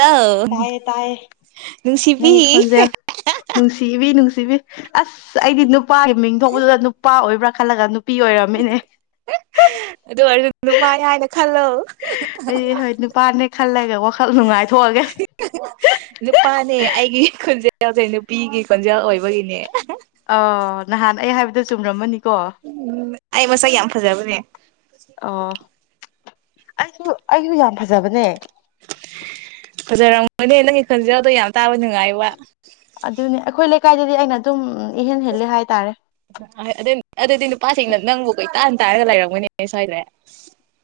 hello ꯇꯌꯦ ꯇꯌꯦ ꯅ ꯅꯨꯡꯁꯤꯕꯤ ꯏꯈꯣꯟ ꯌꯥ ꯅꯨꯡꯁꯤꯕꯤ ꯅꯨꯡꯁꯤꯕꯤ ꯑꯁ ꯑꯩꯗꯤ ꯅꯨꯄꯥꯒꯤ ꯃꯤꯡ ꯊꯄꯗꯨꯗ ꯅꯨꯄꯥ ꯑꯣꯏꯕ꯭ꯔꯥ ꯈꯜꯂꯒ ꯅꯨꯄꯤ ꯑꯣꯏꯔꯝꯃꯤꯅꯦ ꯑꯗꯨ ꯑꯣꯏꯔꯖ ꯅꯨ ꯄꯥꯏ ꯍꯥꯏꯅ ꯈꯜꯂꯣ ꯑꯩ ꯍꯣꯏ ꯅꯨꯄꯥꯅꯦ ꯈꯜꯂꯒꯦ ꯋꯥꯈꯜ ꯅꯨꯡꯉꯥꯏꯊꯣꯛꯑꯒꯦ ꯅꯨꯄꯥꯅꯦ ꯑꯩꯒꯤ ꯈꯣꯟꯖꯦꯜꯁꯦ ꯅꯨꯄꯤꯒꯤ ꯈꯣꯟꯖꯦꯜ ꯑꯣꯏꯕꯒꯤꯅꯦ ꯑ ꯅꯍꯥꯟ ꯑꯩ ꯍꯥꯏꯕꯗ ꯆꯨꯝꯔꯝꯃꯅꯤꯀꯣ ꯎꯝ ꯑꯩ ꯃꯁꯛ ꯌꯥꯝ ꯐꯖꯕꯅꯦ ꯑꯣ ꯑꯩꯁꯨ ꯑꯩꯁꯨ ꯌꯥꯝ ꯐꯖꯕꯅꯦ ꯐꯖꯔꯝꯃꯣꯏꯅꯦ ꯅꯪꯒꯤ ꯈꯟꯖꯎꯗꯣ ꯌꯥꯝ ꯇꯥꯕ ꯅꯨꯡꯉꯥꯏ ꯋꯥ ꯑꯗꯨꯅꯤ ꯑꯩꯈꯣꯏ ꯂꯩꯀꯥꯏꯗꯗꯤ ꯑꯩꯅ ꯑꯗꯨꯝ ꯏꯍꯦꯟ ꯍꯦꯜꯂꯤ ꯍꯥꯏꯇꯥꯔꯦ ꯑꯗꯨ ꯑꯗꯨꯗꯤ ꯅꯨꯄꯥꯁꯤꯡꯅ ꯅꯪꯕꯨ ꯀꯩ ꯇꯥꯟ ꯇꯥꯔꯒ ꯂꯩꯔꯝꯒꯅꯦꯅꯦ ꯁ꯭ꯋꯥꯏꯗ꯭ꯔꯦ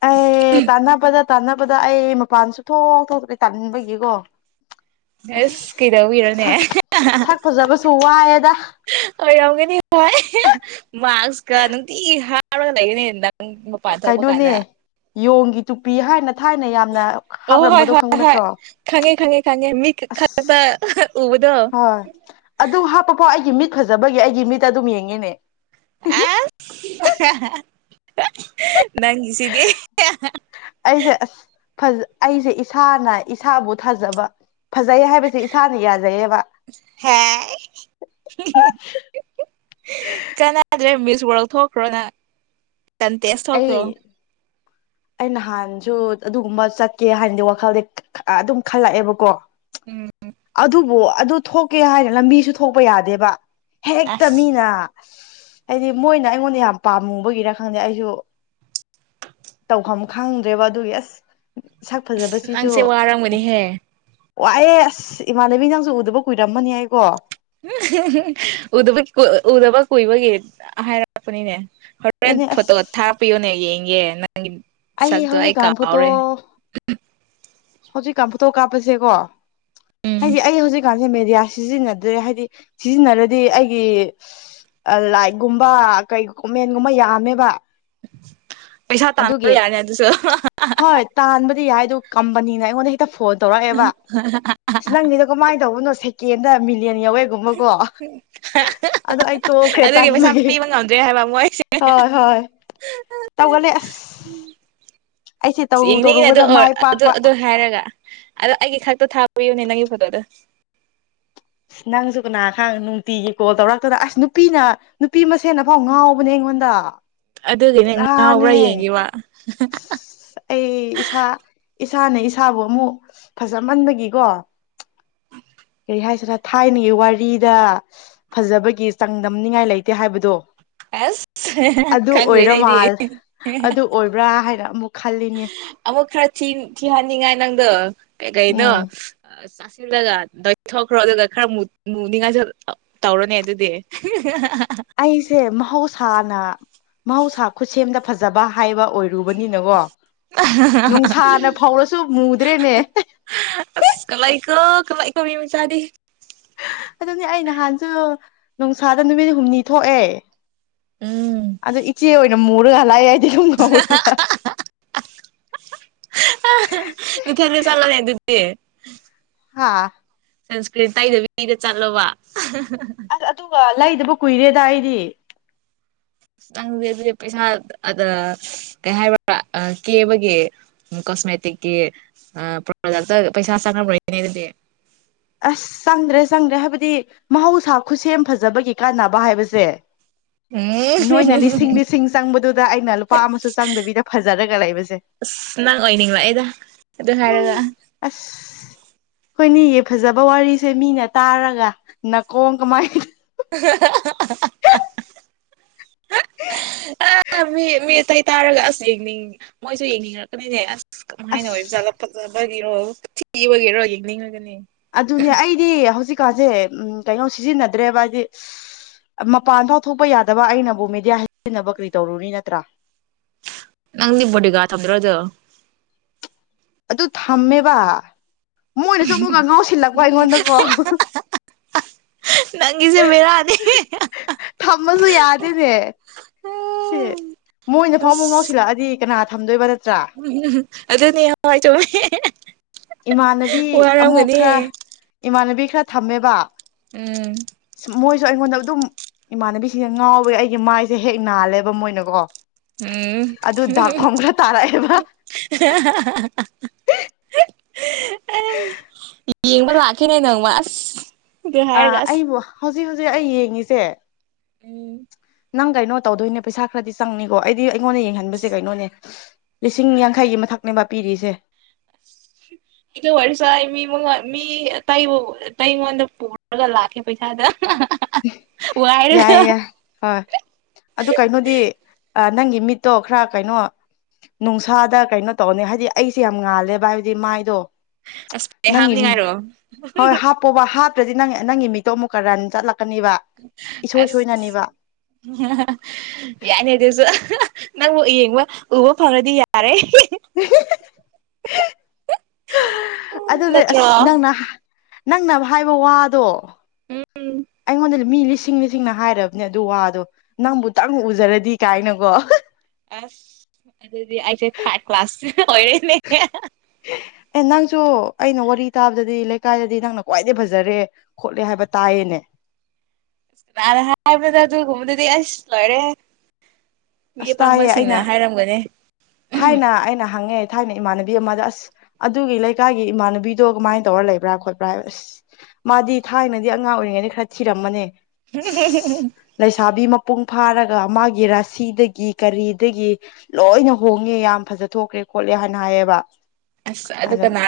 ꯑꯦ ꯇꯥꯟꯅꯕꯗ ꯇꯥꯟꯅꯕꯗ ꯑꯩ ꯃꯄꯥꯟ ꯁꯨꯊꯣꯛ ꯊꯣꯛꯇꯦ ꯇꯥꯅꯤꯡꯕꯒꯤꯀꯣ ꯑꯁ ꯁꯛ ꯐꯖꯕꯁꯨ ꯋꯥꯏꯑꯦꯗ ꯑ ꯌꯥꯎꯒꯅꯤ ꯚꯥꯏ ꯃꯥꯛꯁꯀ ꯅꯨꯡꯇꯤ ꯍꯥꯎꯔꯒ ꯂꯩꯒꯅꯤ ꯅꯪ ꯃꯄꯥꯟ ꯊꯣꯛꯄ ꯀꯩꯅꯣꯅꯦ ꯀꯥꯟꯗ ꯌꯣꯡꯒꯤ ꯇꯨꯄꯤ ꯍꯥꯏꯅ ꯊꯥꯏꯅ ꯌꯥꯝꯅ ꯍꯥꯞꯂꯝꯝꯕꯗꯣ ꯈꯪꯕ ꯅꯠꯇ꯭ꯔꯣ ꯈꯅꯦ ꯈꯅꯤ ꯈꯉ ꯃꯤ ꯈ ꯑꯁ ꯎꯕꯗꯣ ꯍꯣꯏ ꯑꯗꯨ ꯍꯥꯞꯄꯐꯥꯎ ꯑꯩꯒꯤ ꯃꯤꯠ ꯐꯖꯕꯒꯤ ꯑꯩꯒꯤ ꯃꯤꯠꯇ ꯑꯗꯨꯝ ꯌꯦꯡꯉꯤꯅꯦ ꯅꯪꯁꯤꯗꯤꯦ ꯑꯩꯗ ꯖ ꯑꯩꯁꯦ ꯏꯁꯥꯅ ꯏꯁꯥꯕꯨ ꯊꯥꯖꯕ ꯐꯖꯩ ꯍꯥꯏꯕꯁꯦ ꯏꯁꯥꯅ ꯌꯥꯖꯩꯌꯦꯕ ꯍꯦ ꯀꯅꯗ꯭ꯔꯦ ꯃꯤꯁ ꯋꯥꯔꯛ ꯊꯣꯛꯈ꯭ꯔꯣ ꯅ ꯀꯟꯇꯦꯁ ꯑꯩ ꯊꯣꯛꯈ꯭ꯔꯣ ꯑꯩ ꯅꯍꯥꯟꯁꯨ ꯑꯗꯨꯒꯨꯝꯕ ꯆꯠꯀꯦ ꯍꯥꯏꯥꯟꯅꯗꯤ ꯋꯥꯈꯜꯗꯤ ꯑꯗꯨꯝ ꯈꯜꯂꯛꯑꯦꯕꯀꯣ ꯎꯝ ꯑꯗꯨꯕꯨ ꯑꯗꯨ ꯊꯣꯛꯀꯦ ꯍꯥꯏꯔꯅ ꯂꯝꯕꯤꯁꯨ ꯊꯣꯛꯄ ꯌꯥꯗꯦꯕ ꯍꯦꯛꯇ ꯑꯁ ꯃꯤꯅ ꯍꯥꯏꯗꯤ ꯃꯣꯏꯅ ꯑꯩꯉꯣꯟꯗ ꯌꯥꯝ ꯄꯥꯝꯃꯨꯕꯒꯤꯔ ꯈꯪꯗꯦ ꯑꯩꯁꯨ ꯇꯧꯐꯝ ꯈꯪꯗ꯭ꯔꯦꯕ ꯑꯗꯨ ꯑꯁ ꯁꯛ ꯑꯁ ꯐꯖꯕꯁꯤꯁꯨ ꯅꯪꯁꯦ ꯋꯥꯔꯝꯒꯅꯤꯍꯦ ꯋꯥꯑ ꯑꯁ ꯏꯃꯥꯟꯅꯕꯤ ꯅꯪꯁꯨ ꯎꯗꯕ ꯀꯨꯏꯔꯃꯅꯤ ꯍꯥꯏꯀꯣ ꯕ ꯎꯗꯕ ꯀꯨꯏꯕꯒꯤ ꯍꯥꯏꯔꯛꯄꯅꯤꯅꯦ ꯐꯣꯔꯦꯟ ꯑꯗꯨꯅꯦ ꯑꯁ ꯐꯣꯇꯣ ꯊꯥꯛꯄꯤꯌꯣꯅꯦ ꯌꯦꯡꯒꯦ ꯅꯪꯒꯤ ꯁꯛꯇꯣ ꯑꯩ ꯍꯧꯖꯤꯛꯀꯥꯟ ꯐꯣꯇꯣ ꯀꯥꯎꯔꯦ ꯍꯧꯖꯤꯛꯀꯥꯟ ꯐꯣꯇꯣ ꯀꯥꯞꯄꯁꯦꯀꯣ ꯎꯝ ꯍꯥꯏꯗꯤ ꯑꯩ ꯍꯧꯖꯤꯛꯀꯥꯟ ꯑꯩꯅ ꯃꯦꯗꯤꯌꯥ ꯁꯤꯖꯤꯟꯅꯗ꯭ꯔꯦ ꯍꯥꯏꯗꯤ ꯁꯤꯖꯤꯟꯅꯔꯗꯤ ꯑꯩꯒꯤ ꯂꯥꯏꯛꯒꯨꯝꯕ ꯀꯩꯒ ꯃꯦꯟꯒꯨꯝꯕ ꯌꯥꯝꯃꯦꯕ ꯄꯩꯁꯥ ꯇꯥꯟꯅꯕ ꯑꯗꯨꯒꯤ ꯌꯥꯔꯅꯤ ꯑꯗꯨꯁꯨ ꯍꯣꯏ ꯇꯥꯟꯕꯗꯤ ꯌꯥꯏ ꯑꯗꯨ ꯀꯝꯄꯅꯤꯅ ꯑꯩꯉꯣꯟꯗ ꯍꯦꯛꯇ ꯐꯣꯟ ꯇꯧꯔꯛꯑꯦꯕ ꯑꯁ ꯅꯪꯁꯤꯅ ꯀꯃꯥꯏꯅ ꯇꯧꯕꯅꯣ ꯁꯦꯀꯦꯟꯗ ꯃꯤꯂꯤꯌꯟ ꯌꯥꯧꯋꯦ ꯨꯝꯕꯀꯣ ꯑꯗꯣ ꯑꯩ ꯇꯣꯛꯈ꯭ꯔꯦ ꯑꯗꯨꯒꯤ ꯄꯩꯁꯥ ꯇꯟꯕꯒꯤ ꯄꯤꯕ ꯉꯝꯗ꯭ꯔꯦ ꯍꯥꯏꯕ ꯃꯣꯏꯁꯦ ꯍꯣꯏ ꯍꯣꯏ ꯇꯧꯒꯂꯦ ꯑꯁ ꯑꯩꯁꯦ ꯇꯧꯔꯨ ꯌꯦꯡꯅꯤꯡꯏꯅꯦ ꯑꯗꯨ ꯇꯧꯔꯨꯕꯗ ꯃꯥꯏ ꯑꯗꯨ ꯄꯥꯛꯄ ꯑꯗꯨ ꯍꯥꯏꯔꯒ ꯑꯗꯣ ꯑꯩꯒꯤ ꯈꯛꯇ ꯊꯥꯕꯌꯨꯅꯦ ꯅꯪꯒꯤ ꯐꯣꯇꯣꯗꯣ ꯑꯁ ꯅꯪꯁꯨ ꯀꯅꯥ ꯈꯥꯡ ꯅꯨꯡꯇꯤꯒꯤ ꯀꯣꯜ ꯇꯧꯔꯛꯇꯗꯅ ꯑꯁ ꯅꯨꯄꯤꯅ ꯅꯨꯄꯤ ꯃꯁꯦꯅ ꯥꯎ ꯉꯥꯎꯕꯅꯦ ꯑꯩꯉꯣꯟꯗ ꯑꯗꯨꯒꯤꯅꯦ ꯉꯥꯎꯕ꯭ꯔꯥ ꯌꯦꯡꯒꯤꯕ ꯑꯁ ꯑꯩ ꯏꯁꯥ ꯏꯁꯥꯅ ꯏꯁꯥꯕꯨ ꯑꯃꯨꯛ ꯐꯖꯃꯟꯕꯒꯤꯀꯣ ꯀꯔꯤ ꯍꯥꯏꯁꯤꯅ ꯊꯥꯏꯅꯒꯤ ꯋꯥꯔꯤꯗ ꯐꯖꯕꯒꯤ ꯆꯥꯡꯗꯝꯅꯤꯉꯥꯏ ꯂꯩꯇꯦ ꯍꯥꯏꯕꯗꯣ ꯑꯁ ꯑꯗꯨ ꯈꯪꯗ꯭ꯔꯦꯅꯦ ꯑꯣꯏꯔ ꯑꯩꯗꯤ ꯃꯥꯜ ꯑꯗꯨ ꯑꯣꯏꯕ꯭ꯔꯥ ꯍꯥꯏꯅ ꯑꯃꯨꯛ ꯈꯜꯂꯤꯅꯦ ꯑꯃꯨꯛ ꯈꯔ ꯊꯤꯍꯟꯅꯤꯡꯉꯥꯏ ꯅꯪꯗ ꯀꯩ ꯀꯩꯅꯣ ꯎꯝ ꯒꯊ ꯈ꯭ꯔ ꯈꯔꯅꯤ ꯉꯥꯏ ꯇꯧꯔꯅꯦ ꯑꯗꯨꯗꯤ ꯑꯩꯁꯦ ꯃꯍꯧꯁꯥꯅ ꯃꯍꯧꯁꯥ ꯈꯨꯠꯁꯦꯝꯗ ꯐꯖꯕ ꯍꯥꯏꯕ ꯑꯣꯏꯔ ꯔꯨꯕꯅꯤꯅꯀꯣ ꯅꯨꯡꯁꯥꯅ ꯐꯧꯔꯁꯨ ꯃꯨꯗ꯭ꯔꯦꯅꯦ ꯑꯁ ꯀ ꯂꯏ ꯀ ꯀ ꯂꯏ ꯀ ꯃꯤꯃꯤ ꯆꯥꯔꯤ ꯑꯗꯨꯅꯦ ꯑꯩ ꯅꯍꯥꯟꯁꯨ ꯅꯨꯡꯁꯥꯗ ꯅꯨꯃꯤꯠ ꯍꯨꯝꯅꯤ ꯊꯣꯛꯑꯦ ꯎꯝ ꯑꯗꯨ ꯏꯆꯦ ꯑꯣꯏꯅ ꯃꯨꯔꯒ ꯂꯥꯛꯑꯏꯗꯤ ꯁꯨꯝ ꯉꯧꯔꯒ ꯏꯊꯔ ꯆꯂꯅꯦ ꯑꯗꯨꯗꯤ ꯍꯥꯥ ꯁꯟꯁꯀ꯭ꯔꯤꯟ ꯇꯩꯗꯕꯤꯗ ꯆꯠꯂꯣꯕ ꯑꯗꯨꯒ ꯂꯩꯗꯕ ꯀꯨꯏꯔꯦꯗ ꯑꯩꯗꯤ ꯅꯪꯗꯤꯦ ꯑꯗꯨꯗꯤ ꯄꯩꯁꯥ ꯑ ꯀꯩ ꯍꯥꯏꯕ꯭ꯔꯥ ꯀꯦꯕꯒꯤ ꯎ ꯀꯣꯁꯃꯦꯦꯇꯛꯀꯤ ꯑ ꯄꯖ ꯄꯩꯁꯥ ꯁꯥꯅꯅꯦ ꯑꯗꯨꯗꯤ ꯑꯁ ꯆꯪꯗ꯭ꯔꯦ ꯆꯪꯗ꯭ꯔꯦ ꯍꯥꯏꯕꯗꯤ ꯃꯍꯧꯁꯥ ꯈꯨꯠꯁꯦꯝ ꯐꯖꯕꯒꯤ ꯀꯥꯟꯅꯕ ꯍꯥꯏꯕꯁꯦ ꯎꯝ ꯅꯣꯏꯅ ꯂꯤꯁꯤꯡ ꯂꯤꯁꯤꯡ ꯆꯪꯕꯗꯨꯗ ꯑꯩꯅ ꯂꯨꯄꯥ ꯑꯃꯁꯨ ꯆꯪꯗꯕꯤꯗ ꯐꯖꯔꯒ ꯂꯩꯕꯁꯦ ꯑꯁ ꯅꯪ ꯑꯣꯏꯅꯤꯡꯂꯛ ꯑꯩꯗ ꯑꯗꯨ ꯍꯥꯏꯔꯒ ꯑꯁ ꯍꯣꯏꯅꯤ ꯐꯖꯕ ꯋꯥꯔꯤꯁꯦ ꯃꯤꯅ ꯇꯥꯔꯒ ꯅꯥꯀꯣꯡ ꯀꯃꯥꯏꯅ [unintelligible] [inaudible] ꯑ ꯃꯤ ꯃꯤ ꯑꯇꯩ ꯇꯥꯔꯒ ꯑꯁ ꯌꯦꯡꯅꯤꯡ ꯃꯣꯏꯁꯨ ꯌꯦꯡꯅꯤꯡꯉꯛꯀꯅꯤꯅꯦ ꯑꯁ ꯀꯃꯥꯏꯅ ꯑꯣꯏꯕ ꯑꯁ ꯆꯥꯠꯂ ꯐꯕꯒꯤꯔꯣ ꯊꯤꯕꯒꯤꯔꯣ ꯌꯦꯡꯅꯤꯡꯉꯒꯅꯤ ꯑꯗꯨꯅꯦ ꯑꯩꯗꯤ ꯍꯧꯖꯤꯛꯀꯥꯟꯁꯦ ꯎꯝ ꯀꯩꯅꯣ ꯁꯤꯖꯤꯟꯅꯗ꯭ꯔꯦꯕ ꯍꯥꯏꯗꯤ ꯃꯄꯥꯟ ꯐꯥꯎ ꯊꯣꯛꯄ ꯌꯥꯗꯕ ꯑꯩꯅꯕꯨ ꯃꯦꯗꯤꯌꯥ ꯍꯥꯏꯖꯤꯟꯅꯕ ꯀꯔꯤ ꯇꯧꯔꯨꯅꯤ ꯅꯠꯇ꯭ꯔꯥ ꯅꯪ ꯏꯕꯨꯣꯠꯒ ꯇꯗ꯭ꯔꯣ ꯑꯗꯨ ꯑꯗꯨ ꯊꯝꯃꯦꯕ ꯃꯣꯏꯅ ꯆ ꯑꯃꯨꯛꯀ ꯉꯥꯎꯁꯤꯜꯂꯛꯄ ꯑꯩꯉꯣꯟꯗꯀꯣ ꯅꯪꯒꯤꯁꯦ ꯃꯦꯔꯗ ꯑꯦ ꯃꯣꯏꯅ ꯐꯥꯎ ꯑꯃꯨꯛ ꯉꯥꯎꯁꯤꯜꯂꯛꯑꯗꯤ ꯀꯅꯥ ꯊꯝꯗꯣꯏꯕ ꯅꯠꯇ꯭ꯔꯥ ꯎꯝ ꯑꯗꯨ ꯅ ꯆꯣꯃꯦ ꯏꯃꯥꯟꯅꯕꯤ ꯑꯃꯨꯛ ꯈꯔ ꯏꯃꯥꯟꯅꯕꯤ ꯈꯔ ꯊꯝꯃꯦꯕ ꯎꯝ ꯃꯣꯏꯁꯨ ꯑꯩꯉꯣꯟꯗ ꯑꯗꯨꯝ ꯏꯃꯥꯟꯅꯕꯤꯁꯤꯡꯅ ꯉꯥꯎꯋꯦ ꯑꯩꯒꯤ ꯃꯥꯏꯁꯦ ꯍꯦꯛ ꯅꯥꯜꯂꯦꯕ ꯃꯣꯏꯅꯀꯣ ꯎꯝ ꯑꯗꯨ ꯗꯥꯛꯐꯝ ꯈꯔ ꯇꯥꯔꯛꯑꯦꯕ ꯌꯦꯡꯕ ꯂꯈꯤꯦꯅꯦ ꯅꯪ ꯃꯁ ꯑꯥ ꯑꯩꯕꯨ ꯍꯧꯖꯤꯛ ꯍꯧꯖꯤꯛ ꯑꯩ ꯌꯦꯡꯉꯤꯁꯦ ꯎꯝ ꯅꯪ ꯀꯩꯅꯣ ꯇꯧꯗꯣꯏꯅꯦ ꯄꯩꯁꯥ ꯈꯔꯗꯤ ꯆꯪꯅꯤꯀꯣ ꯑꯩꯗꯤ ꯑꯩꯉꯣꯟꯗ ꯌꯦꯡꯍꯟꯕꯁꯦ ꯀꯩꯅꯣꯅꯦ ꯂꯤꯁꯤꯡ ꯌꯥꯡꯈꯩꯒꯤ ꯃꯊꯛꯅꯦꯕ ꯄꯤꯔꯤꯁꯦ ꯑꯩꯗ ꯋꯥꯔꯤꯔꯁꯨ ꯑꯩ ꯃꯤ ꯃꯉꯣꯟ ꯃꯤ ꯑꯇꯩꯕꯨ ꯑꯩꯉꯣꯟꯗ ꯄꯨꯔꯒ ꯂꯥꯛꯀꯦ ꯄꯩꯁꯥꯗ ꯋꯥꯏꯔꯒ ꯌꯥꯏ ꯌꯥ ꯍꯣꯏ ꯑꯗꯨ ꯀꯩꯅꯣꯗꯤ ꯅꯪꯒꯤ ꯃꯤꯠꯇꯣ ꯈꯔ ꯀꯩꯅꯣ ꯅꯨꯡꯁꯥꯗ ꯀꯩꯅꯣ ꯇꯧꯅꯤ ꯍꯥꯏꯗꯤ ꯑꯩꯁꯦ ꯌꯥꯝ ꯉꯥꯜꯂꯦꯕ ꯍꯥꯏꯕꯗꯤ ꯃꯥꯏꯗꯣ ꯑꯁꯄ ꯍꯥꯞꯅꯤꯡꯉꯥꯏꯔꯣ ꯄꯣꯕ ꯍꯥꯞꯇ꯭ꯔꯗꯤ ꯅꯪ ꯅꯪꯒꯤ ꯃꯤꯇꯣ ꯑꯃꯨꯛꯀ ꯔꯟ ꯆꯠꯂꯛꯀꯅꯤꯕ ꯏꯁꯣꯏ ꯑꯁ ꯁꯣꯏꯅꯅꯦꯕ ꯌꯥꯏꯅꯤ ꯑꯗꯨꯁꯨ ꯅꯪꯕꯨ ꯌꯦꯡꯕ ꯎꯕ ꯐꯔꯗꯤ ꯌꯥꯔꯦ ꯑꯗꯨꯅꯦ ꯑꯁ ꯅꯠꯇ꯭ꯔꯣ ꯅꯪꯅ ꯅꯪꯅꯕ ꯍꯥꯏꯕ ꯋꯥꯗꯣ ꯎꯝ ꯑꯩꯉꯣꯟꯗꯗꯤ ꯃꯤ ꯂꯤꯁꯤꯡ ꯂꯤꯁꯤꯡꯅ ꯍꯥꯏꯔꯕꯅꯦ ꯑꯗꯨ ꯋꯥꯗꯣ ꯅꯪꯕꯨꯇꯪ ꯎꯖꯔꯗꯤ ꯀꯥꯏꯅꯀꯣ ꯑꯁ ꯑꯗꯨꯗꯤ ꯑꯩꯁꯦ ꯊꯥꯔꯠ ꯀ꯭ꯂꯥꯁ ꯑꯣꯏꯔꯣꯏꯅꯦ ꯑꯦ ꯅꯪꯁꯨ ꯑꯩꯅ ꯋꯥꯔꯤ ꯇꯥꯕꯗꯗꯤ ꯂꯩꯀꯥꯏꯗꯗꯤ ꯅꯪꯅ ꯈ꯭ꯋꯥꯏꯗꯩ ꯐꯖꯔꯦ ꯈꯣꯠꯂꯦ ꯍꯥꯏꯕ ꯇꯥꯏꯌꯦꯅꯦ ꯅꯥꯟꯍꯥꯏꯕꯗ ꯇꯨ ꯀꯨꯃꯨꯗꯗꯤ ꯑꯁ ꯂꯣꯏꯔꯦ ꯃꯤ ꯑꯁ ꯇꯥꯏꯌꯦ ꯑꯩꯅ ꯑꯄꯥꯥꯡꯝꯕꯁꯤꯡꯅ ꯍꯥꯏꯔꯝꯒꯅꯤ ꯊꯥꯏꯅ ꯑꯩꯅ ꯍꯪꯉꯦ ꯊꯥꯏꯅ ꯏꯃꯥꯟꯅꯕꯤ ꯑꯃꯗ ꯑꯁ ꯑꯗꯨꯒꯤ ꯂꯩꯀꯥꯏꯒꯤ ꯏꯃꯥꯟꯅꯕꯤꯗꯣ ꯀꯃꯥꯏꯅ ꯇꯧꯔ ꯂꯩꯕ꯭ꯔꯥ ꯈꯣꯠꯄ꯭ꯔꯥ ꯍꯥꯏꯕꯁ ꯃꯥꯗꯤ ꯊꯥꯏꯅꯗꯤ ꯑꯉꯥꯡ ꯑꯣꯏꯔꯤꯉꯩꯗ ꯈꯔ ꯊꯤꯔꯝꯃꯅꯦ [unintelligible] ꯂꯩꯁꯥꯕꯤ ꯃꯄꯨꯡ ꯐꯥꯔꯒ ꯃꯥꯒꯤ ꯔꯥꯁꯤꯗꯒꯤ ꯀꯔꯤꯗꯒꯤ ꯂꯣꯏꯅ ꯍꯣꯡꯉꯦ ꯌꯥꯝ ꯐꯖ ꯊꯣꯛꯈ꯭ꯔꯦ ꯈꯣꯠꯂꯦ ꯍꯥꯟꯅ ꯍꯥꯏꯌꯦꯕ ꯑꯁ ꯑꯗꯨ ꯑꯗꯣ ꯀꯅꯥ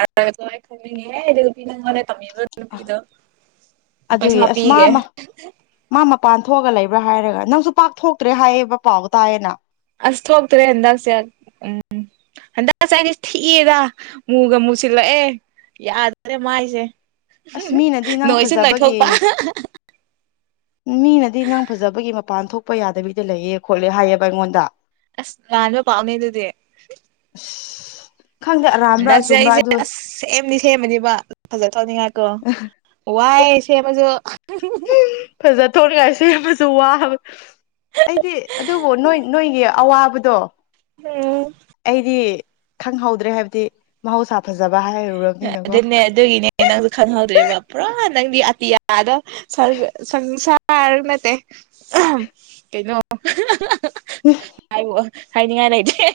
ꯈꯪꯅꯤꯡꯉꯦꯗꯤ ꯅꯨꯄꯤ ꯅꯪꯉꯅꯦ ꯇꯝꯃꯤꯕ ꯅꯨꯄꯤꯗꯣ ꯑꯗꯨꯒꯤ ꯄꯩꯁꯥ ꯑꯁꯃ ꯄꯤꯒꯦ ꯑꯃ ꯃꯥ ꯃꯄꯥꯟ ꯊꯣꯛꯑꯒ ꯂꯩꯕ꯭ꯔꯥ ꯍꯥꯏꯔꯒ ꯅꯪꯁꯨ ꯄꯥꯛ ꯊꯣꯛꯇ꯭ꯔꯦ ꯍꯥꯏꯌꯦꯕ ꯄꯥꯎ ꯇꯥꯏꯌꯦꯅ ꯑꯁ ꯍꯣꯇꯔꯦ ꯍꯟꯗꯁꯤ ꯌꯥ ꯎꯝ ꯍꯟꯗꯛꯁꯥꯏꯁ ꯊꯤꯛꯑꯦꯗ ꯃꯨꯒ ꯃꯨꯁꯤꯜꯂꯛꯑꯦ ꯌꯥꯗ꯭ꯔꯦ ꯃꯥꯏꯁꯦ ꯑꯁ ꯃꯤꯅꯗꯤ ꯅꯪ ꯅꯣꯏꯁꯨ ꯅꯣꯏꯊꯣꯛꯄ ꯐꯖꯕꯒꯤ ꯃꯤꯅꯗꯤ ꯅꯪ ꯐꯖꯕꯒꯤ ꯃꯄꯥꯟ ꯊꯣꯛꯄ ꯌꯥꯗꯕꯤꯗ ꯂꯩꯌꯦ ꯈꯣꯠꯂꯦ ꯍꯥꯏꯌꯦꯕ ꯑꯩꯉꯣꯟꯗ ꯑꯁ ꯂꯥꯟꯕ ꯄꯥꯝꯅꯦ ꯑꯗꯨꯗꯤ ꯑꯁ ꯈꯪꯗꯦ ꯑꯔꯥꯟꯕ꯭ꯔꯥ ꯑꯆꯨꯝꯕ꯭ꯔꯥ ꯑꯗꯨꯒ ꯁꯦꯝꯅꯤ ꯁꯦꯝꯃꯅꯦꯕ ꯐꯖ ꯇꯧꯅꯤꯡꯉꯥꯛꯀꯣ ꯋꯥꯏ ꯁꯦꯝꯃꯁꯨ ꯎ ꯐꯖ ꯊꯣꯛꯅꯤꯡꯉꯥꯏꯁꯨꯦ ꯌꯥꯝ ꯐꯁꯨ ꯋꯥꯕ ꯑꯩꯗꯤ ꯑꯗꯨꯕꯨ ꯅꯣꯏ ꯅꯣꯏꯒꯤ ꯑꯋꯥꯕꯗꯣ ꯎꯝ ꯑꯩꯗꯤ ꯈꯪꯍꯧꯗ꯭ꯔꯦ ꯍꯥꯏꯕꯗꯤ ꯃꯍꯧꯁꯥ ꯐꯖꯕ ꯍꯥꯏꯔ ꯑꯗꯨꯅꯦ ꯑꯗꯨ ꯏꯅꯦ ꯅꯪꯁꯨ ꯈꯪꯍꯧꯗ꯭ꯔꯦꯕ ꯄꯨꯔꯥ ꯅꯪꯗꯤ ꯑꯇꯤꯌꯥꯗ ꯐꯥꯔ ꯅꯠꯇꯦ ꯀꯩꯅꯣ ꯎꯝ ꯍꯥꯏꯕ ꯍꯥꯏꯅꯤꯡꯉꯥꯏ ꯂꯩꯇꯦ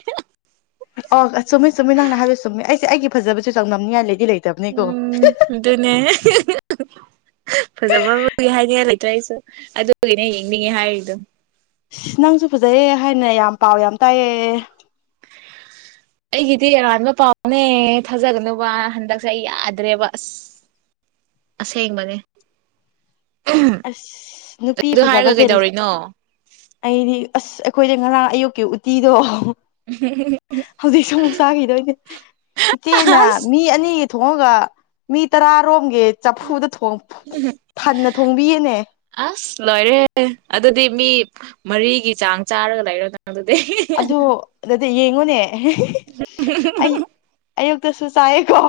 ꯑꯣ ꯑ ꯆꯨꯝꯃꯤ ꯆꯨꯝꯃꯤ ꯅꯪꯅ ꯍꯥꯏꯕ ꯆꯨꯝꯃꯤ ꯑꯩꯁꯦ ꯑꯩꯒꯤ ꯐꯖꯕꯁꯨꯦ ꯆꯥꯡꯗꯝꯝꯅꯤꯉꯥꯏ ꯂꯩꯗꯤ ꯂꯩꯇꯕꯅꯤꯀꯣ ꯑꯗꯨꯗꯤꯅꯦ ꯐꯖꯕꯒꯤ ꯍꯥꯏꯗꯤꯅ ꯂꯩꯇ꯭ꯔꯥ ꯑꯩꯁꯨ ꯑꯗꯨꯒꯤꯅꯦ ꯌꯦꯡꯅꯤꯡꯉꯦ ꯍꯥꯏꯔꯤꯗꯣ ꯑ ꯅꯪꯁꯨ ꯐꯖꯩꯑ ꯍꯥꯏꯅ ꯌꯥꯝ ꯄꯥꯎ ꯌꯥꯝ ꯇꯥꯏꯌꯦ ꯑꯩꯒꯤꯗꯤ ꯑꯔꯥꯟꯕ ꯄꯥꯎꯅꯦ ꯊꯥꯖꯒꯅꯨꯕ ꯍꯟꯗꯛꯁꯦ ꯑꯩ ꯌꯥꯗ꯭ꯔꯦꯕ ꯑꯁ ꯑꯁꯦ ꯃꯅꯦ ꯑꯁ ꯅꯨꯄꯤ ꯑꯗꯨ ꯍꯥꯏꯔꯒ ꯐꯖꯕꯁꯦꯜ ꯀꯩꯗꯧꯔꯤꯅꯣ ꯑꯩꯗꯤ ꯑꯁ ꯑꯩꯈꯣꯏꯗ ꯉꯔꯥꯡ ꯑꯌꯨꯛꯀꯤ ꯎꯇꯤꯗꯣ ꯎꯝ ꯍꯧꯖꯤꯛꯁꯨ ꯑꯃꯨꯛ ꯆꯥꯈꯤꯗꯣꯏꯅꯦ ꯏꯆꯦꯅ ꯑꯁ ꯃꯤ ꯑꯅꯤꯒꯤ ꯊꯣꯡꯉꯒ ꯃꯤ ꯇꯔꯥꯔꯣꯝꯒꯤ ꯆꯐꯨꯗ ꯊꯣꯡ ꯐꯟꯅ ꯊꯣꯡꯕꯤꯌꯦꯅꯦ ꯑꯁ ꯂꯣꯏꯔꯦ ꯑꯗꯨꯗꯤ ꯃꯤ ꯃꯔꯤꯒꯤ ꯆꯥꯡ ꯆꯥꯔꯒ ꯂꯩꯔꯣ ꯅꯪ ꯑꯗꯨꯗꯤ ꯑꯗꯨ ꯑꯗꯨꯗꯤ ꯌꯦꯡꯉꯨꯅꯦ ꯑꯩ ꯑꯌꯨꯛꯇꯁꯨ ꯆꯥꯏꯑꯀꯣ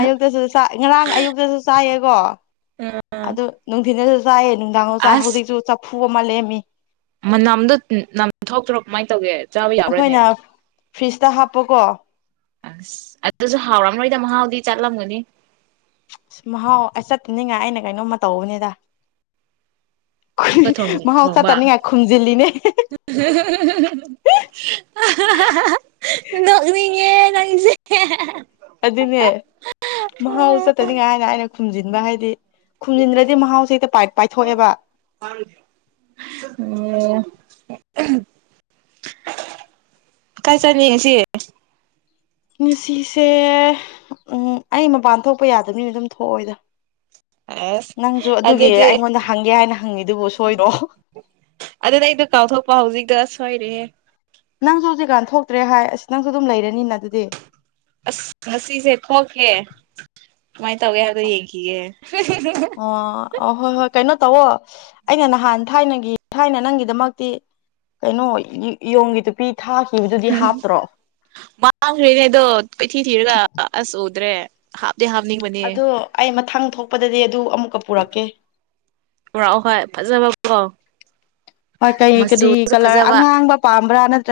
ꯑꯌꯨꯛꯇꯁꯨ ꯆꯥꯏ ꯉꯔꯥꯡ ꯑꯌꯨꯛꯇꯁꯨ ꯆꯥꯏꯌꯦꯀꯣ ꯑꯗꯨ ꯅꯨꯡꯊꯤꯗꯁꯨ ꯆꯥꯏꯌꯦ ꯅꯨꯡꯗꯥꯡꯣ ꯆꯥꯏ ꯍꯧꯖꯤꯛꯁꯨ ꯆꯐꯨ ꯑꯃ ꯂꯩꯔꯝꯃꯤ ꯃꯅꯥꯝꯗꯣ ꯅꯝ ꯊꯣꯛꯇ꯭ꯔꯣ ꯀꯃꯥꯏꯅ ꯇꯧꯒꯦ ꯆꯥꯕ ꯑꯩꯈꯣꯏꯅ ꯌꯥꯕ꯭ꯔꯥꯅꯦ ꯐ꯭ꯔꯤꯖꯇ ꯍꯥꯞꯄꯀꯣ ꯑꯁ ꯑꯗꯨꯁꯨ ꯍꯥꯎꯔꯝꯔꯣꯏꯗ ꯃꯍꯥꯎꯗꯤ ꯆꯠꯂꯝꯒꯅꯤ ꯑ ꯃꯍꯥꯎ ꯑꯩ ꯆꯠꯇꯅꯤꯉꯥꯏ ꯑꯩꯅ ꯀꯩꯅꯣꯝꯃ ꯇꯧꯕꯅꯤꯗ ꯑꯃꯨꯛꯀ ꯃꯍꯧꯁꯥ ꯊꯣꯡꯕ ꯇꯥꯅꯤꯡꯉꯥꯏ ꯈꯨꯝꯖꯤꯜꯂꯤꯅꯦ [unintelligible] ꯅꯅꯤꯉ ꯀꯁꯦ ꯑꯗꯨꯅꯦ ꯃꯍꯥꯎ ꯆꯠꯇꯅꯤꯉꯥꯏꯅ ꯑꯩꯅ ꯈꯨꯝꯖꯤꯟꯕ ꯍꯥꯏꯗꯤ ꯈꯨꯟꯖꯟꯗ꯭ꯔꯗꯤ ꯃꯍꯥꯎꯁꯦ ꯍꯦꯛꯇ ꯄꯥꯢ [unintelligible] ꯑꯣ ꯀꯥꯏ ꯆꯠꯅꯤ ꯉꯁꯤ ꯉꯁꯤꯁꯦ ꯎꯝ ꯑꯩ ꯃꯄꯥꯟ ꯊꯣꯛꯄ ꯌꯥꯗꯕꯅꯤꯅ ꯑꯗꯨꯝ ꯊꯣꯛꯑꯣꯏꯗ ꯑꯁ ꯅꯪꯁꯨ ꯑꯗꯨꯒꯤ ꯑꯗꯨꯗꯤ ꯑꯩꯉꯣꯟꯗ ꯍꯪꯒꯦ ꯍꯥꯏꯅ ꯍꯪꯉꯤꯗꯨꯕꯨ ꯁꯣꯏꯔꯣ ꯑꯗꯨꯅꯦ ꯑꯩꯗꯣ ꯀꯥꯎꯊꯣꯛꯄ ꯍꯧꯖꯤꯛꯇ ꯁꯣꯏꯔꯦꯍꯦ ꯅꯪꯁꯨ ꯍꯧꯖꯤꯛꯀꯥꯟ ꯊꯣꯛꯇ꯭ꯔꯦ ꯍꯥꯢ ꯑꯁ ꯑꯗꯨꯗꯤ ꯅꯪꯁꯨ ꯑꯗꯨꯝ ꯂꯩꯔꯅꯤꯅ ꯑꯗꯨꯗꯤ ꯑꯁ ꯉꯁꯤꯁꯦ ꯊꯣꯛꯀꯦ ꯀꯃꯥꯏꯅ ꯇꯧꯒꯦ ꯍꯥꯏꯕꯗꯣ ꯌꯦꯡꯈꯤꯒꯦ ꯑꯣ ꯑ ꯍꯣꯏ ꯍꯣꯏ ꯀꯩꯅꯣ ꯇꯧꯋ ꯑꯩꯅ ꯅꯍꯥꯟ ꯊꯥꯏꯅꯒꯤ ꯊꯥꯏꯅ ꯅꯪꯒꯤꯗꯃꯛꯇꯤ ꯀꯩꯅꯣ ꯏꯣꯡꯒꯤ ꯇꯨꯄꯤ ꯊꯥꯈꯤꯕꯗꯨꯗꯤ ꯍꯥꯞꯇ꯭ꯔꯣ ꯃꯥꯡꯈ꯭ꯔꯦꯅꯦ ꯑꯗꯣ ꯀꯩꯊꯤ ꯊꯤꯔꯒ ꯑꯁ ꯎꯗ꯭ꯔꯦ ꯍꯥꯞꯇꯦ ꯍꯥꯞꯅꯤꯡꯕꯅꯦ ꯑꯗꯣ ꯑꯩ ꯃꯊꯪ ꯊꯣꯛꯄꯗꯗꯤ ꯑꯗꯨ ꯑꯃꯨꯛꯀ ꯄꯨꯔꯛꯀꯦ ꯎ ꯍꯣꯏ ꯐꯖꯕ ꯀꯣ ꯍꯣꯏ ꯀꯩ ꯀꯔꯤ ꯀꯂꯔ ꯐꯖꯕ ꯑꯉꯥꯡꯕ ꯄꯥꯝꯕ꯭ꯔꯥꯅꯠꯇ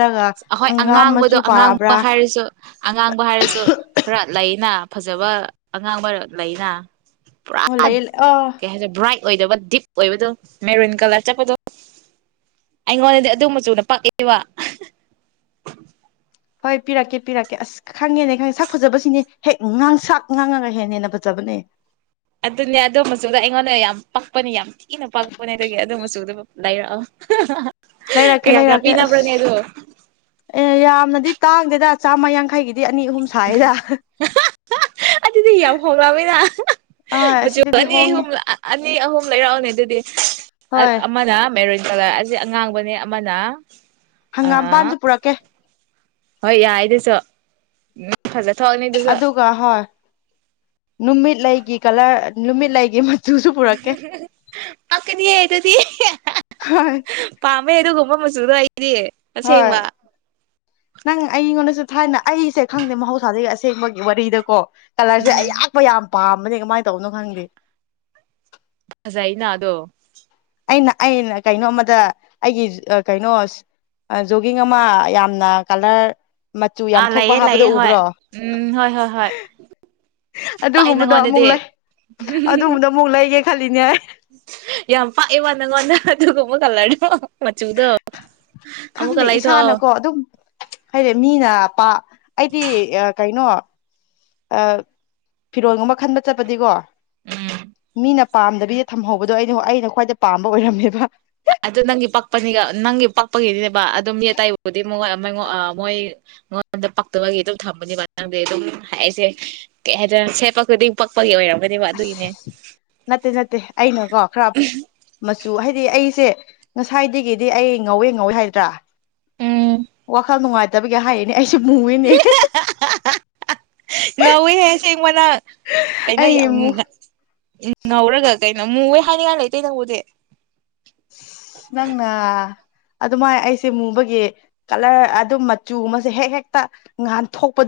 ꯑꯍꯣꯏ ꯑꯉꯥꯡꯕꯗꯣ ꯑꯉꯥꯡꯕ ꯍꯥꯏꯔꯁꯨ ꯑꯉꯥꯡꯕ ꯍꯥꯏꯔꯁꯨ ꯈꯔ ꯂꯩꯅ ꯐꯖꯕ ꯑꯉꯥꯡꯕ ꯂꯩꯅ ꯄꯨꯔꯥ ꯑꯣ ꯂꯩ ꯑꯣ ꯀꯩ ꯍꯥꯏꯖꯤꯔ ꯕ꯭ꯔꯥꯏꯠ ꯑꯣꯏꯗꯕ ꯗꯤꯞ ꯑꯣꯏꯕꯗꯣ ꯃꯦꯔꯨꯟ ꯀꯂꯔ ꯆꯠꯄꯗꯣ ꯑꯩꯉꯣꯟꯗꯗꯤ ꯑꯗꯨ ꯃꯆꯨꯅ ꯄꯛꯑꯦꯕ ꯍꯣꯏ ꯄꯤꯔꯛꯀꯦ ꯄꯤꯔꯛꯀꯦ ꯑꯁ ꯈꯪꯉꯦꯅꯦ ꯈꯪꯉꯦ ꯁꯛ ꯐꯖꯕꯁꯤꯅꯦ ꯍꯦꯛ ꯉꯥꯡꯁꯛ ꯉꯥꯡꯉꯒ ꯍꯦꯟꯅ ꯍꯦꯟꯅ ꯐꯖꯕꯅꯦ ꯑꯗꯨꯅꯦ ꯑꯗꯨ ꯃꯆꯨꯗ ꯑꯩꯉꯣꯟꯗ ꯌꯥꯝ ꯄꯥꯛꯄꯅꯦ ꯌꯥꯝ ꯊꯤꯅ ꯄꯥꯛꯄꯅꯦ ꯑꯗꯨꯒꯤ ꯑꯗꯨꯝ ꯃꯆꯨꯗ ꯂꯩꯗꯥꯏꯔꯛꯑꯣ ꯂꯩꯔꯛꯀꯦ ꯀꯌꯥ ꯀꯌꯥ ꯂꯩꯔꯛꯀꯦ ꯑꯁ ꯄꯤꯅꯕ꯭ꯔꯣꯅꯦ ꯑꯗꯣ ꯑꯦ ꯌꯥꯝꯅꯗꯤ ꯇꯥꯡꯗꯦꯗ ꯆꯥꯝꯃ ꯌꯥꯡꯈꯩꯒꯤꯗꯤ ꯍꯨꯝꯁꯥꯏꯗ ꯑꯗꯨꯗꯤ ꯌꯥꯝ ꯍꯔꯛꯑꯕꯅꯤꯅ ꯑꯥ ꯃꯆꯨ ꯑꯁꯤꯗꯗꯤ ꯑꯅꯤ ꯍꯣꯡꯉꯦ ꯑꯍꯨꯝ ꯑꯅꯤ ꯑꯍꯨꯝ ꯂꯩꯔꯛꯑꯣꯅꯦ ꯑꯗꯨꯗꯤ ꯑ ꯍꯣꯏ ꯑꯃꯅ ꯃꯦꯔꯣꯏꯟ ꯀꯂꯥ ꯑꯁꯤꯁ ꯑꯉꯥꯡꯕꯅꯦ ꯑꯃꯅ ꯑ ꯍꯪꯒꯥꯝꯄꯥꯟꯖꯨ ꯄꯨꯔꯛꯀꯦ ꯍꯣꯏ ꯌꯥꯏ ꯑꯗꯨꯁꯨ ꯅꯪ ꯐꯖ ꯊꯣꯛꯑꯅꯤ ꯑꯗꯨꯁꯨ ꯑꯗꯨꯒ ꯍꯣꯏ ꯅꯨꯃꯤꯠ ꯂꯩꯒꯤ ꯀꯂꯔ ꯅꯨꯃꯤꯠꯂꯒꯤ ꯄꯀꯅꯤꯍꯦ ꯑꯗꯨꯗꯤ ꯍꯣꯏ ꯄꯥꯝꯃꯦꯗꯨ ꯀꯨꯝꯕ ꯃꯆꯁꯨꯗ ꯍꯥꯏꯔꯤꯑꯌꯦ ꯍꯣꯏ ꯅꯪ ꯑꯩꯉꯣꯟꯗꯁꯨ ꯊꯥꯏꯅ ꯑꯩꯁꯦ ꯈꯪꯗꯦ ꯃꯍꯧꯁꯥꯗꯒꯤ ꯑꯁꯦꯡꯕꯒꯤ ꯋꯥꯔꯤꯗꯀꯣ ꯀꯂꯔꯁꯦ ꯎꯝ ꯑꯌꯥꯛꯄ ꯌꯥꯝ ꯄꯥꯝꯕꯅꯦ ꯀꯃꯥꯏꯅ ꯇꯧꯕꯅꯣ ꯈꯪꯗꯦ ꯐꯖ ꯑꯩꯅ ꯑꯗꯣ ꯑꯩꯅ ꯑꯩꯅ ꯀꯩꯅꯣꯝꯃꯗ ꯑꯩꯒꯤ ꯀꯩꯅꯣ ꯖꯣꯒꯤꯡ ꯑꯃ ꯌꯥꯝꯅ ꯀꯥꯂꯔ ꯃꯆꯨ ꯌꯥꯝ ꯑꯥ ꯊꯣꯛꯄ ꯂꯩꯌꯦ ꯍꯥꯞꯄꯗ ꯂꯩꯌꯦ ꯍꯣꯏ ꯎꯕ꯭ꯔꯣ ꯎꯝ ꯍꯣꯏ ꯍꯣꯏ ꯍꯣꯏ ꯄꯥꯛꯑꯦ ꯑꯗꯨꯒꯨꯝꯕꯗꯣ ꯑꯃꯨꯛ ꯅꯪꯉꯣꯟꯗꯗꯤ ꯂꯩ ꯑꯗꯨꯒꯨꯝꯕꯗ ꯑꯃꯨꯛ ꯂꯩꯒꯦ ꯈꯜꯂꯤꯅꯦ ꯑꯩ ꯌꯥꯝ ꯄꯥꯛꯑ ꯋꯥ ꯅꯪ ꯋꯥꯟꯅ ꯑꯗꯨꯒ ꯀꯕ ꯀꯜꯂꯅꯤꯣ ꯃꯆꯕꯨꯗ ꯑꯃꯃꯨ ꯀ ꯂꯒꯤ ꯊ ꯑꯗꯨ ꯑꯗꯨꯝ ꯍꯥꯏꯗꯤ ꯃꯤꯅ ꯄ ꯑꯩꯗꯤ ꯀꯩꯅꯣ ꯐꯤꯔꯣꯜꯒꯨꯝꯕ ꯈꯟꯕ ꯆꯠꯄꯗꯤꯀꯣ ꯎꯝ ꯃꯤꯅ ꯄꯥꯝꯗꯕꯤ ꯊꯝꯍꯧꯕꯗꯣ ꯑꯩꯅ ꯑꯩꯅ ꯈ꯭ꯋꯥꯏꯗ ꯄꯥꯝꯕ ꯑꯣꯏꯔꯝꯃꯦꯕ ꯑꯗꯨ ꯅꯪꯒꯤ ꯄꯥꯛꯄꯅꯤꯒ ꯅꯪꯒꯤ ꯄꯛꯄꯒꯤꯗꯤꯅꯦꯕ ꯑꯗꯨꯝ ꯃꯤ ꯑꯇꯇꯩꯕꯨꯗꯤꯉ ꯃꯣꯏ ꯃꯉꯣꯟꯗ ꯄꯛꯇꯕꯒꯤ ꯑꯗꯨꯝ ꯊꯝꯕꯅꯦꯕ ꯅꯪꯗꯤ ꯑꯗꯨꯝ ꯍꯥꯏ ꯑꯩꯁꯦ ꯀꯩ ꯍꯥꯏꯗꯅ ꯁꯦꯠꯄ ꯈꯨꯗꯤꯡ ꯄꯛꯄꯒꯤ ꯑꯣꯏꯔꯝꯒꯅꯦꯕ ꯑꯗꯨꯒꯤ ꯅꯠꯇꯦ ꯅꯠꯇꯦ ꯑꯩꯅ ꯀꯣ ꯈꯔ ꯃꯆꯨ ꯍꯥꯏꯗꯤ ꯑꯩꯁꯦ ꯉꯁꯥꯏꯗꯒꯤꯗꯤ ꯑꯩ ꯉꯧꯋꯦ ꯉꯧꯋꯦ ꯍꯥꯏꯗ꯭ꯔꯥ ꯎꯝ ꯋꯥꯈꯜ ꯅꯨꯡꯉꯥꯏꯇꯕꯒꯤ ꯍꯥꯏꯌꯦꯅꯦ ꯑꯩꯁꯨ ꯃꯨꯏꯅꯦ ꯉꯧꯋꯤ ꯍꯥꯏꯁꯦꯡꯕꯅ ꯀꯩꯅꯣ ꯑꯩ ꯌꯥꯝ ꯉꯧꯔꯒ ꯀꯩꯅꯣ ꯃꯨ ꯍꯣꯏ ꯍꯥꯏꯅꯤꯡꯉꯥꯏ ꯂꯩꯇꯩꯩꯅꯪꯉꯕꯨꯗꯤ ꯅꯪꯅ ꯑꯗꯨꯃꯥꯏꯅ ꯑꯩꯁꯦ ꯃꯨꯕꯒꯤ ꯀꯂꯔ ꯑꯗꯨꯝ ꯃꯆꯨ ꯑꯃꯁꯦ ꯍꯦꯛ ꯍꯦꯛꯇ ꯉꯍꯟꯊꯣꯛꯄ